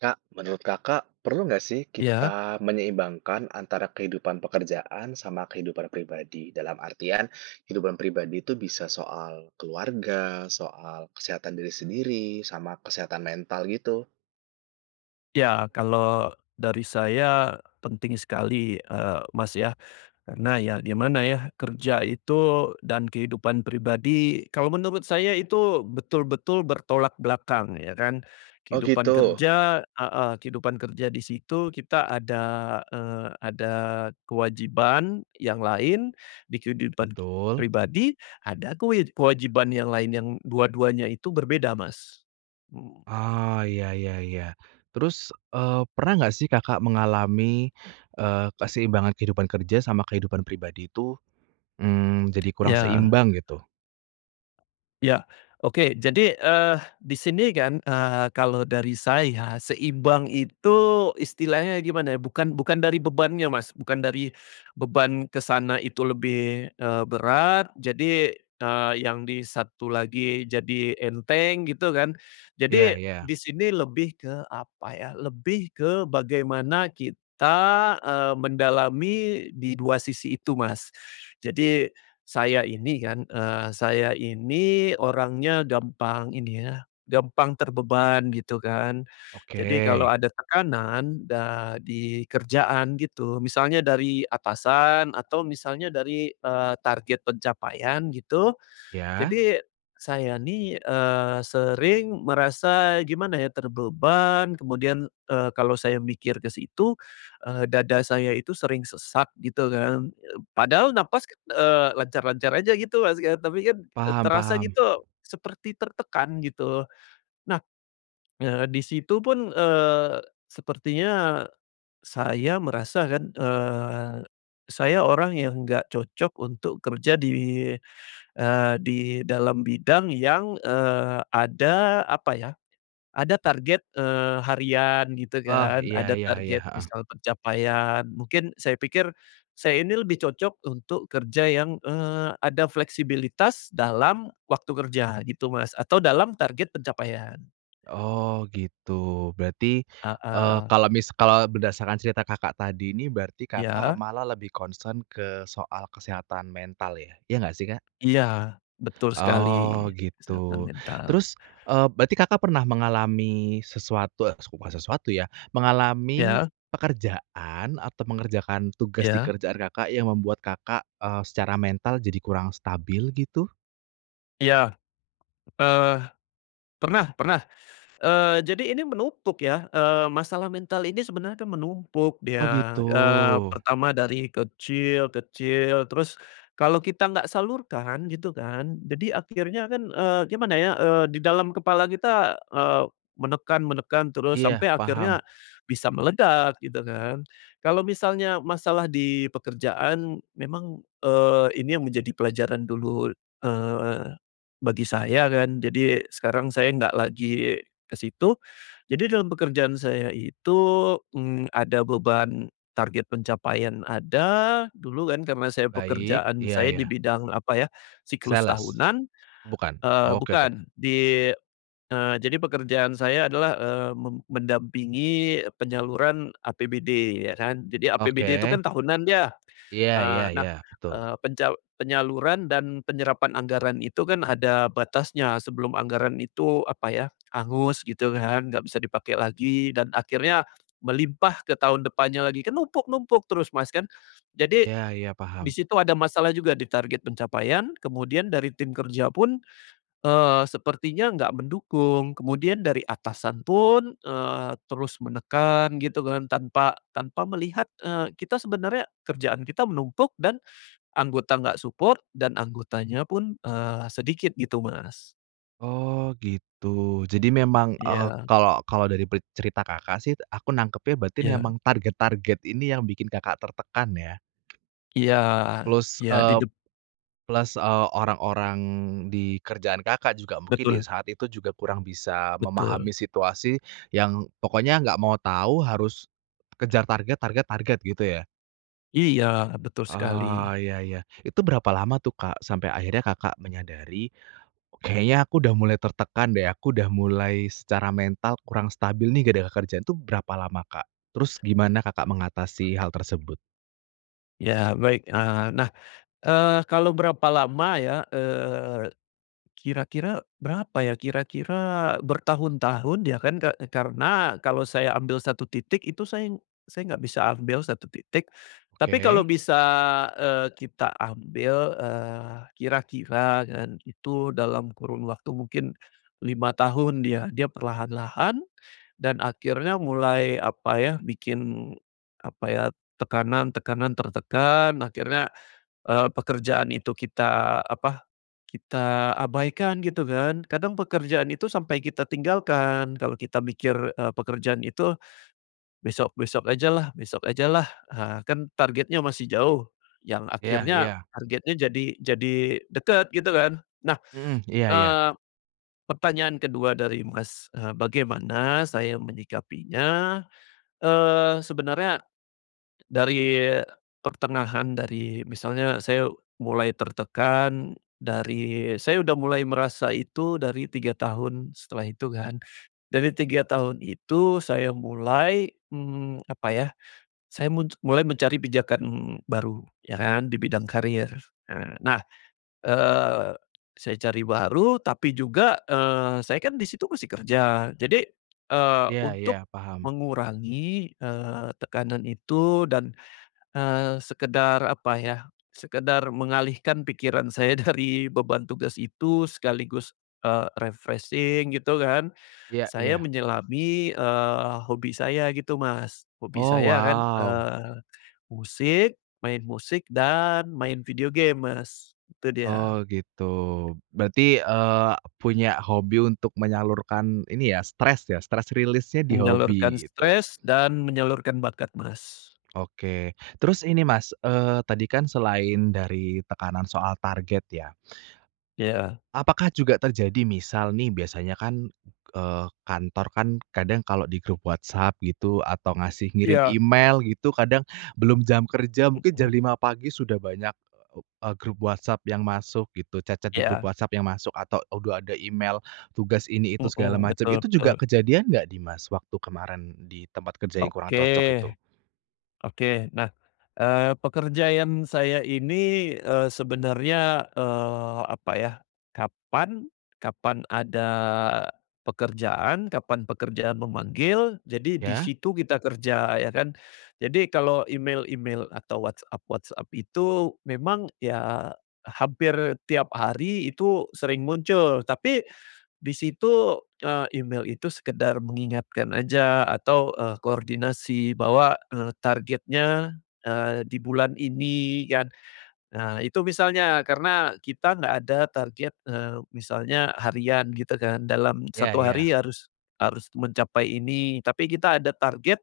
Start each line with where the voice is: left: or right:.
right: Kak, menurut Kakak, perlu nggak sih
left: Iya?
right: kita menyeimbangkan antara kehidupan pekerjaan sama kehidupan pribadi? Dalam artian kehidupan pribadi itu bisa soal keluarga, soal kesehatan diri sendiri, sama kesehatan mental gitu?
left: Iya, kalo dari saya penting sekali, eee, Mas ya. Karena ya gimana ya, kerja itu dan kehidupan pribadi, kalau menurut saya itu betul-betul bertolak belakang ya kan,
right: Oh
left: kehidupan
right: gitu?
left: kerja heeh, kehidupan kerja di situ kita ada, eee, ada kewajiban yang lain di kehidupan
right: Betul.
left: pribadi ada kewe kewajiban yang lain yang dua-duanya itu berbeda, Mas. Mhm.
right: Oh, iya iya iya, terus, eee, pernah nggak sih Kakak mengalami, eee, keseimbangan kehidupan kerja sama kehidupan pribadi itu, mmm, jadi kurang
left: Iya.
right: seimbang, gitu?
left: Ya, oke. Jadi, eee, di sini kan, eee, kalau dari saya seimbang itu istilahnya gimana ya? Bukan bukan dari bebannya Mas, bukan dari beban ke sana itu lebih, eee, berat jadi, eee, yang di satu lagi jadi enteng gitu kan.
right: Iya
left: Jadi
right: iya.
left: di sini lebih ke apa ya, lebih ke bagaimana kita, eee, mendalami di dua sisi itu Mas. Jadi saya ini kan, eee, saya ini orangnya gampang ini ya, gampang terbeban gitu kan, jadi
right: Oke.
left: kalau ada tekanan da di kerjaan gitu, misalnya dari atasan atau misalnya dari, eee, target pencapaian gitu,
right: Iya.
left: jadi saya nih, eee, sering merasa gimana ya terbebani, kemudian, eee, kalau saya mikir ke situ, eee, dada saya itu sering sesak gitu kan. Eb padahal napas, eee, lancar-lancar aja gitu Mas kan, tapi kan
right: Paham
left: terasa
right: paham.
left: gitu seperti tertekan gitu. Nah, eee, di situ pun, eee, sepertinya saya merasakan, eee, saya orang yang nggak cocok untuk kerja di, eee, di dalam bidang yang, eee, ada apa ya, ada target, eee, harian gitu
right: Oh,
left: kan,
right: iya
left: ada
right: iya iya,
left: target
right: heeh.
left: misal pencapaian mungkin saya pikir saya ini lebih cocok untuk kerja yang, eee, ada fleksibilitas dalam waktu kerja gitu Mas atau dalam target pencapaian.
right: Oh gitu, berarti, eee,
left: Heeh.
right: kalau mis kalau berdasarkan cerita Kakak tadi ini, berarti Kakak
left: Iya.
right: malah lebih concern ke soal kesehatan mental ya? Ya gak sih, Kak?
left: Iya, betul sekali,
right: Oh
left: kesehatan
right: gitu.
left: mental.
right: Terus, eee, berarti Kakak pernah mengalami sesuatu, es bukan sesuatu ya, mengalami
left: Iya.
right: pekerjaan atau mengerjakan tugas di
left: Iya.
right: kerjaan Kakak yang membuat Kakak, eee, secara mental jadi kurang stabil, gitu?
left: Iya. Eee, pernah pernah. Eee, jadi ini menumpuk ya, eee, masalah mental ini sebenarnya kan menumpuk
right: Oh
left: dia.
right: gitu.
left: Eee, pertama dari kecil kecil terus kalau kita nggak salurkan gitu kan, jadi akhirnya kan, eee, gimana ya, eee, di dalam kepala kita, eee, menekan menekan terus
right: Iya,
left: sampai akhirnya
right: paham.
left: bisa meledak, gitu kan. Kalau misalnya masalah di pekerjaan memang, eee, ini yang menjadi pelajaran dulu, eee, bagi saya kan, jadi sekarang saya nggak lagi ke situ. Jadi dalam pekerjaan saya itu, mmm, ada beban target pencapaian ada, dulu kan karna saya
right: Baik,
left: pekerjaan
right: iya
left: saya di
right: iya.
left: bidang apa ya, siklus
right: Sales?
left: tahunan,
right: Bukan?
left: eee,
right: Oke oke.
left: bukan, di eee, jadi pekerjaan saya adalah, eee, me mendampingi penyaluran APBD ya kan. Jadi APBD itu
right: Oke.
left: kan tahunan ya.
right: Iya iya
left: Eee, nah,
right: iya. Betul.
left: eee, penca penyaluran dan penyerapan anggaran itu kan ada batasnya sebelum anggaran itu apa ya, hangus gitu kan. Nggak bisa dipake lagi dan akhirnya melimpah ke tahun depannya lagi. Kan numpuk-numpuk terus Mas, kan? Jadi
right: Iya iya,
left: di
right: paham.
left: situ ada masalah juga di target pencapaian, kemudian dari tim kerja pun, eee, sepertinya nggak mendukung, kemudian dari atasan pun, eee, terus menekan gitu kan. Tanpa tanpa melihat, eee, kita sebenarnya kerjaan kita menumpuk dan anggota nggak support, dan anggotanya pun, eee, sedikit gitu Mas.
right: Oh gitu jadi memang, eee,
left: Iya.
right: kalau kalau dari pe cerita Kakak sih aku nangkepnya berarti memang
left: Iya.
right: target-target ini yang bikin Kakak tertekan ya?
left: Iya,
right: Plus,
left: iya
right: eee,
left: didep
right: plus, eee, orang-orang di kerjaan Kakak juga mungkin di
left: Betul.
right: saat itu juga kurang bisa
left: Betul.
right: memahami situasi yang pokoknya nggak mau tahu harus, kejar target, target, target, gitu ya?
left: Iya betul sekali.
right: Oh iya iya. Itu berapa lama tuh Kak? Sampai akhirnya Kakak menyadari, kayaknya aku udah mulai tertekan deh, aku udah mulai secara mental kurang stabil nih gara-gara kerjaan itu berapa lama Kak? Terus gimana Kakak mengatasi hal tersebut?
left: Ya baik, eee, nah, eee, kalau berapa lama ya, eee, kira-kira, berapa ya? Kira-kira, bertahun-tahun ya kan ke karena kalau saya ambil 1 titik itu saya, saya nggak bisa ambil 1 titik tapi kalau
right: Oke.
left: bisa, eee, kita ambil, eee, kira-kira kan itu dalam kurun waktu mungkin 5 tahun dia dia perlahan-lahan, dan akhirnya mulai apa ya, bikin apa ya, tekanan-tekanan tertekan, akhirnya, eee, pekerjaan itu kita apa, kita abaikan gitu kan kadang pekerjaan itu sampai kita tinggalkan kalau kita mikir, eee, pekerjaan itu, besok-besok ajalah besok ajalah, ah, kan targetnya masih jauh, yang
right: Iya
left: akhirnya
right: iya.
left: targetnya jadi jadi dekat gitu kan? Nah,
right: Mhm, iya iya.
left: eee, pertanyaan ke-2 dari Mas, eee, bagaimana saya menyikapinya, eee, sebenarnya, dari pertengahan dari, misalnya saya mulai tertekan, dari, saya udah mulai merasa itu dari 3 tahun setelah itu kan. Dari 3 tahun itu saya mulai, mmm, apa ya, saya muj mulai mencari pijakan baru, ya kan, di bidang karir. Nah, eee, saya cari baru tapi juga, eee, saya kan di situ masih kerja, jadi, eee,
right: Iya
left: untuk
right: iya, paham.
left: mengurangi, eee, tekanan itu dan, eee, sekedar apa ya sekedar mengalihkan pikiran saya dari beban tugas itu sekaligus, eee, refreshing gitu kan
right: Iya
left: saya
right: iya.
left: menyelami, eee, hobi saya gitu Mas hobi
right: Oh
left: saya kan,
right: wow.
left: eee, musik, main musik dan main video game Mas, itu dia.
right: Oh gitu. Berarti, eee, punya hobi untuk menyalurkan ini ya, stres ya, stress release-nya di
left: Menyalurkan
right: hobi, gitu.
left: stress dan menyalurkan bakat Mas.
right: Oke, terus ini Mas, eee, tadi kan selain dari tekanan soal target ya.
left: Iya.
right: Apakah juga terjadi misal nih biasanya kan, eee, kantor kan, kadang kalau di grup WhatsApp gitu, atau ngasih ngirim
left: Iya.
right: email gitu kadang, belum jam kerja mungkin jam
left: Mhm.
right: 5 pagi sudah banyak, eee, grup WhatsApp yang masuk gitu chat-chat di grup
left: Iya.
right: WhatsApp yang masuk, atau udah ada email tugas ini itu segala
left: Hmm,
right: macam,
left: betul
right: itu juga
left: betul.
right: kejadian nggak di Mas, waktu kemarin, di tempat kerja yang kurang
left: Oke,
right: cocok itu?
left: oke nah, eee, pekerjaan saya ini, eee, sebenarnya, eee, apa ya, kapan kapan ada, pekerjaan, kapan pekerjaan memanggil, jadi di
right: Ya.
left: situ kita kerja ya kan. Jadi kalau email-email atau WhatsApp-WhatsApp itu, memang ya, hampir tiap hari itu sering muncul, tapi, di situ, eee, email itu sekedar mengingatkan aja, atau, eee, koordinasi bahwa, eee, targetnya, eee, di bulan ini kan. Nah itu misalnya, karena kita nggak ada target, eee, misalnya harian gitu kan, dalam
right: Ya
left: 1
right: iya.
left: hari harus harus mencapai ini tapi kita ada target,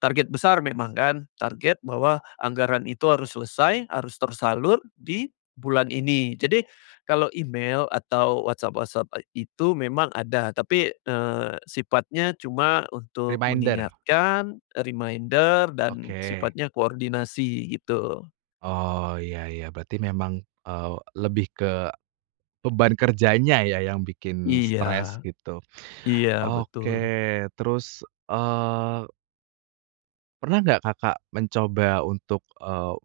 left: target besar memang kan target bahwa anggaran itu harus selesai, harus tersalur, di bulan ini. Jadi, kalau email atau WhatsApp-WhatsApp e itu memang ada, tapi, eee, sifatnya cuma untuk
right: Reminder.
left: mengingatkan, e reminder, dan
right: Oke.
left: sifatnya koordinasi, gitu.
right: Oh iya iya berarti memang, eee, lebih ke, beban kerjanya ya yang bikin
left: Iya,
right: stres gitu,
left: iya
right: oke
left: betul.
right: terus, eee pernah nggak Kakak mencoba untuk, eee,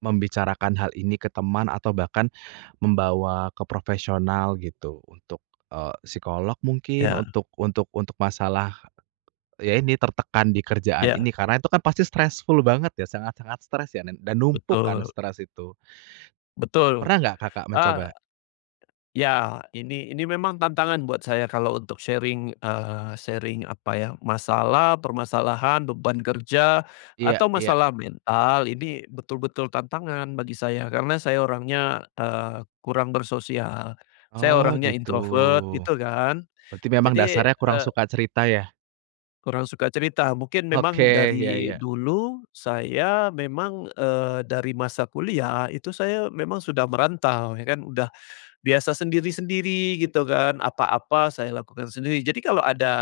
right: membicarakan hal ini ke teman, atau bahkan, membawa ke profesional gitu, untuk, eee, psikolog mungkin
left: Ya.
right: untuk untuk untuk masalah, ya ini tertekan di kerjaan
left: Ya.
right: ini karena itu kan pasti stressful banget ya sangat-sangat stres ya dan dan numpuk karena
left: Betul.
right: stres itu.
left: Betul.
right: Pernah nggak Kakak
left: Ah,
right: mencoba?
left: ya ini ini memang tantangan buat saya kalau untuk sharing, eee, sharing apa ya, masalah permasalahan beban kerja
right: Iya
left: atau
right: iya.
left: masalah mental, ini betul-betul tantangan bagi saya, karena saya orangnya, eee, kurang bersosial, saya
right: Oh
left: orangnya
right: gitu,
left: introvert gitu kan.
right: berarti memang
left: Jadi,
right: dasarnya
left: e
right: kurang suka cerita ya?
left: kurang suka cerita. Mungkin
right: Oke,
left: memang
right: iya
left: dari
right: iya.
left: dulu saya memang, eee, dari masa kuliah itu saya memang sudah merantau, ya kan, udah, biasa sendiri-sendiri gitu kan, apa-apa saya lakukan sendiri. Jadi kalau ada,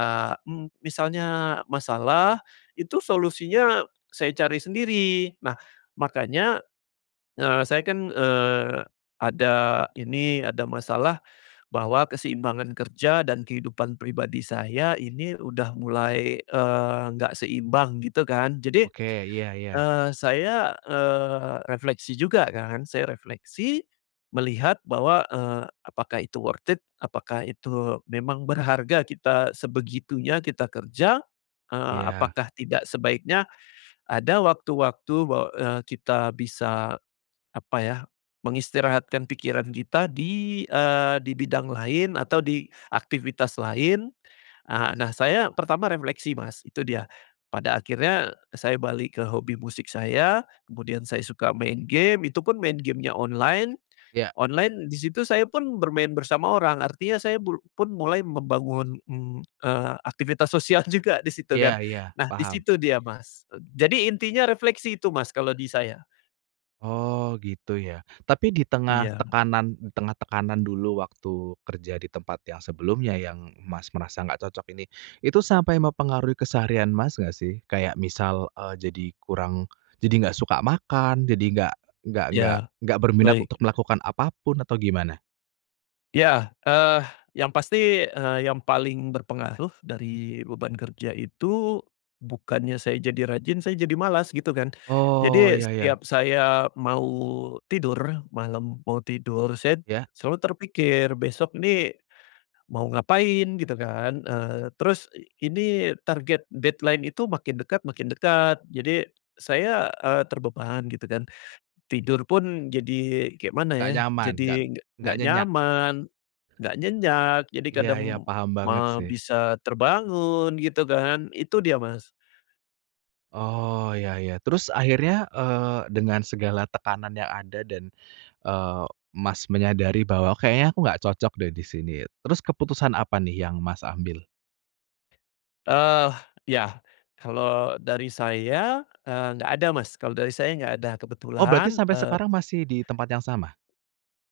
left: mmm, misalnya masalah, itu solusinya saya cari sendiri. Nah, makanya, eee, saya kan, eee, ada ini ada masalah, bahwa keseimbangan kerja dan kehidupan pribadi saya ini udah mulai, eee, nggak seimbang, gitu kan. Jadi,
right: Oke, iya iya.
left: eee, saya, eee, refleksi juga kan, saya refleksi melihat bahwa, eee, apakah itu worth it? Apakah itu memang berharga kita sebegitunya kita kerja? Eee,
right: Iya.
left: apakah tidak sebaiknya, ada waktu-waktu bahwa, eee, kita bisa, apa ya mengistirahatkan pikiran kita di, eee, di bidang lain atau di aktivitas lain, eee, nah saya pertama refleksi Mas itu dia pada akhirnya saya balik ke hobi musik saya kemudian saya suka main game itu pun main game-nya online,
right: Iya.
left: online di situ saya pun bermain bersama orang artinya saya blu pun mulai membangun, mmm, eee, aktivitas sosial juga di situ
right: Iya
left: kan,
right: iya,
left: nah di
right: paham.
left: situ dia Mas, jadi intinya refleksi itu Mas kalau di saya.
right: Oh gitu ya? Tapi di tengah
left: Iya.
right: tekanan di tengah tekanan dulu waktu kerja di tempat yang sebelumnya yang Mas merasa nggak cocok ini, itu sampai mempengaruhi keseharian Mas nggak sih? Kayak misal, eee, jadi kurang, jadi nggak suka makan jadi nggak nggak
left: Iya,
right: nggak berminat
left: baik.
right: untuk melakukan apapun atau gimana?
left: Iya, eee, yang pasti, eee, yang paling berpengaruh dari beban kerja itu bukannya saya jadi rajin saya jadi malas gitu kan.
right: Oh
left: Jadi
right: iya iya.
left: setiap saya mau tidur malam, mau tidur, saya
right: Iya.
left: selalu terpikir, "Besok nih, mau ngapain?" Gitu kan, eee, terus ini target deadline itu makin dekat makin dekat jadi saya, eee, terbeban, gitu kan. Tidur pun jadi kayak mana
right: Gak
left: ya,
right: nyaman, nggak
left: jadi
right: nggak
left: nggak
right: nyenyak.
left: nyaman, nggak nyenyak jadi
right: Iya
left: kadang
right: iya paham banget
left: ma
right: sih.
left: bisa terbangun, gitu kan. Itu dia Mas.
right: Oh, iya iya. Terus akhirnya, eee, dengan segala tekanan yang ada dan, eee, Mas menyadari bahwa, "Kayaknya aku nggak cocok, deh, di sini." Terus keputusan apa, nih, yang Mas ambil?
left: Ah, iya. Kalau dari saya, eee, nggak ada, Mas, kalau dari saya nggak ada,
right: Oh, berarti
left: kebetulan,
right: sampai
left: eee
right: sekarang masih di tempat yang sama?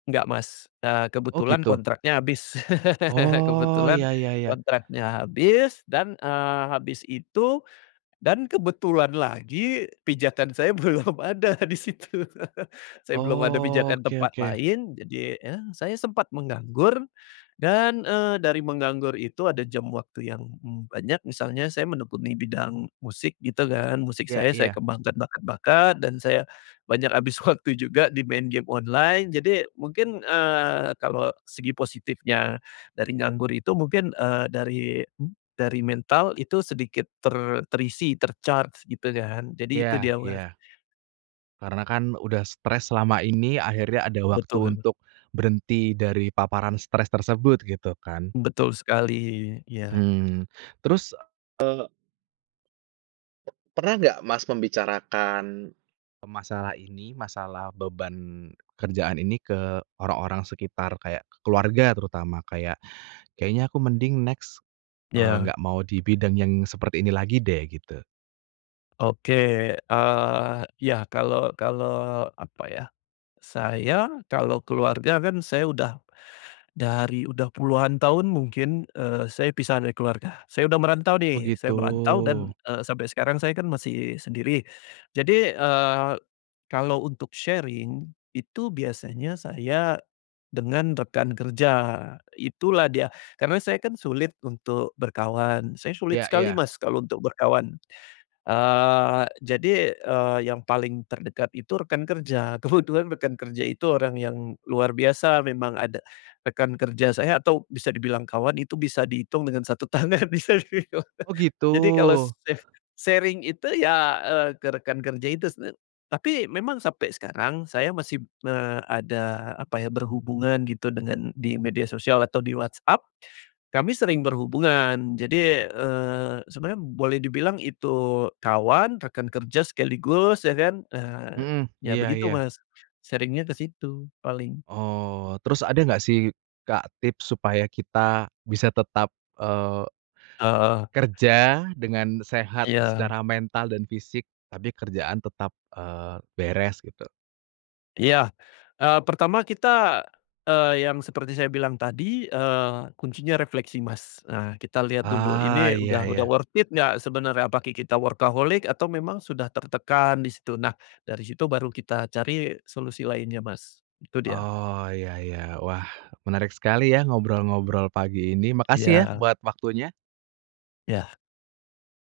left: Enggak, Mas, eee,
right: Oh,
left: kebetulan
right: gitu.
left: kontraknya habis
right: Oh,
left: kebetulan
right: ya ya ya.
left: kontraknya habis dan, eee, habis itu dan kebetulan lagi pijakan saya belum ada di situ. Saya belum ada
right: Oh,
left: pijakan
right: oke
left: tempat
right: oke.
left: lain, jadi, ya, saya sempat menganggur dan, eee, dari menganggur itu ada jam waktu yang banyak. Misalnya saya menekuni bidang musik, gitu, kan, musik
right: Iya
left: saya, saya
right: iya.
left: kembangkan bakat-bakat dan saya banyak habis waktu juga di main game online. Jadi mungkin, eee, kalau segi positifnya dari nganggur itu mungkin, eee, dari dari mental itu sedikit ter terisi, ter-charge, gitu, kan. Jadi itu
right: Iya
left: dia Mas.
right: iya. Karena, kan, udah stres selama ini, akhirnya ada waktu
left: Betul.
right: untuk berhenti dari paparan stres tersebut, gitu, kan.
left: Betul sekali, iya.
right: Hmm, terus, eee Pernah nggak, Mas, membicarakan masalah ini? Masalah beban kerjaan ini ke orang-orang sekitar kayak keluarga terutama, kayak, "Kayaknya aku mending next, eee,
left: Ya.
right: nggak mau di bidang yang seperti ini lagi, deh." Gitu?
left: Oke, eee, ya, kalau kalau apa, ya, saya kalau keluarga, kan, saya udah dari udah puluhan tahun mungkin, eee, saya pisah dari keluarga. Saya udah merantau,
right: Oh,
left: nih, saya
right: gitu.
left: merantau dan, eee, sampai sekarang saya, kan, masih sendiri. Jadi, eee, kalau untuk sharing itu biasanya saya dengan rekan kerja, itulah dia. Karena saya, kan, sulit untuk berkawan. Saya sulit
right: Ya
left: sekali,
right: ya.
left: Mas, kalau untuk berkawan. Eee, jadi, eee, yang paling terdekat itu rekan kerja, kebetulan rekan kerja itu orang yang luar biasa memang, ada rekan kerja saya atau bisa dibilang kawan itu bisa dihitung dengan 1 tangan di sini, Mas.
right: Oh, gitu.
left: Jadi kalau saya sharing itu, ya, eee, ke rekan kerja itu, sebenarnya. Tapi memang sampai sekarang saya masih me ada apa, ya, berhubungan, gitu, dengan di media sosial atau di WhatsApp, kami sering berhubungan. Jadi, eee, sebenarnya boleh dibilang itu kawan, rekan kerja sekaligus, ya, kan, ah,
right: Mhm,
left: ya,
right: iya
left: begitu,
right: iya.
left: Mas, sharing-nya ke situ paling.
right: Oh, terus ada nggak, sih, Kak, tips supaya kita bisa tetap, eee
left: Oh.
right: kerja dengan sehat
left: Iya.
right: secara mental dan fisik tapi kerjaan tetap, eee, beres, gitu?
left: Iya. Eee, pertama kita, eee, yang seperti saya bilang tadi, eee, kuncinya refleksi, Mas. Nah, kita lihat dulu
right: Ah,
left: ini
right: iya
left: udah udah
right: iya.
left: worth it nggak sebenarnya, apakah kita workaholic, atau memang sudah tertekan di situ, nah, dari situ baru kita cari solusi lainnya, Mas, itu dia.
right: Oh, iya iya, wah, menarik sekali, ya, ngobrol-ngobrol pagi ini. Makasih, ya,
left: Iya.
right: buat waktunya.
left: Iya.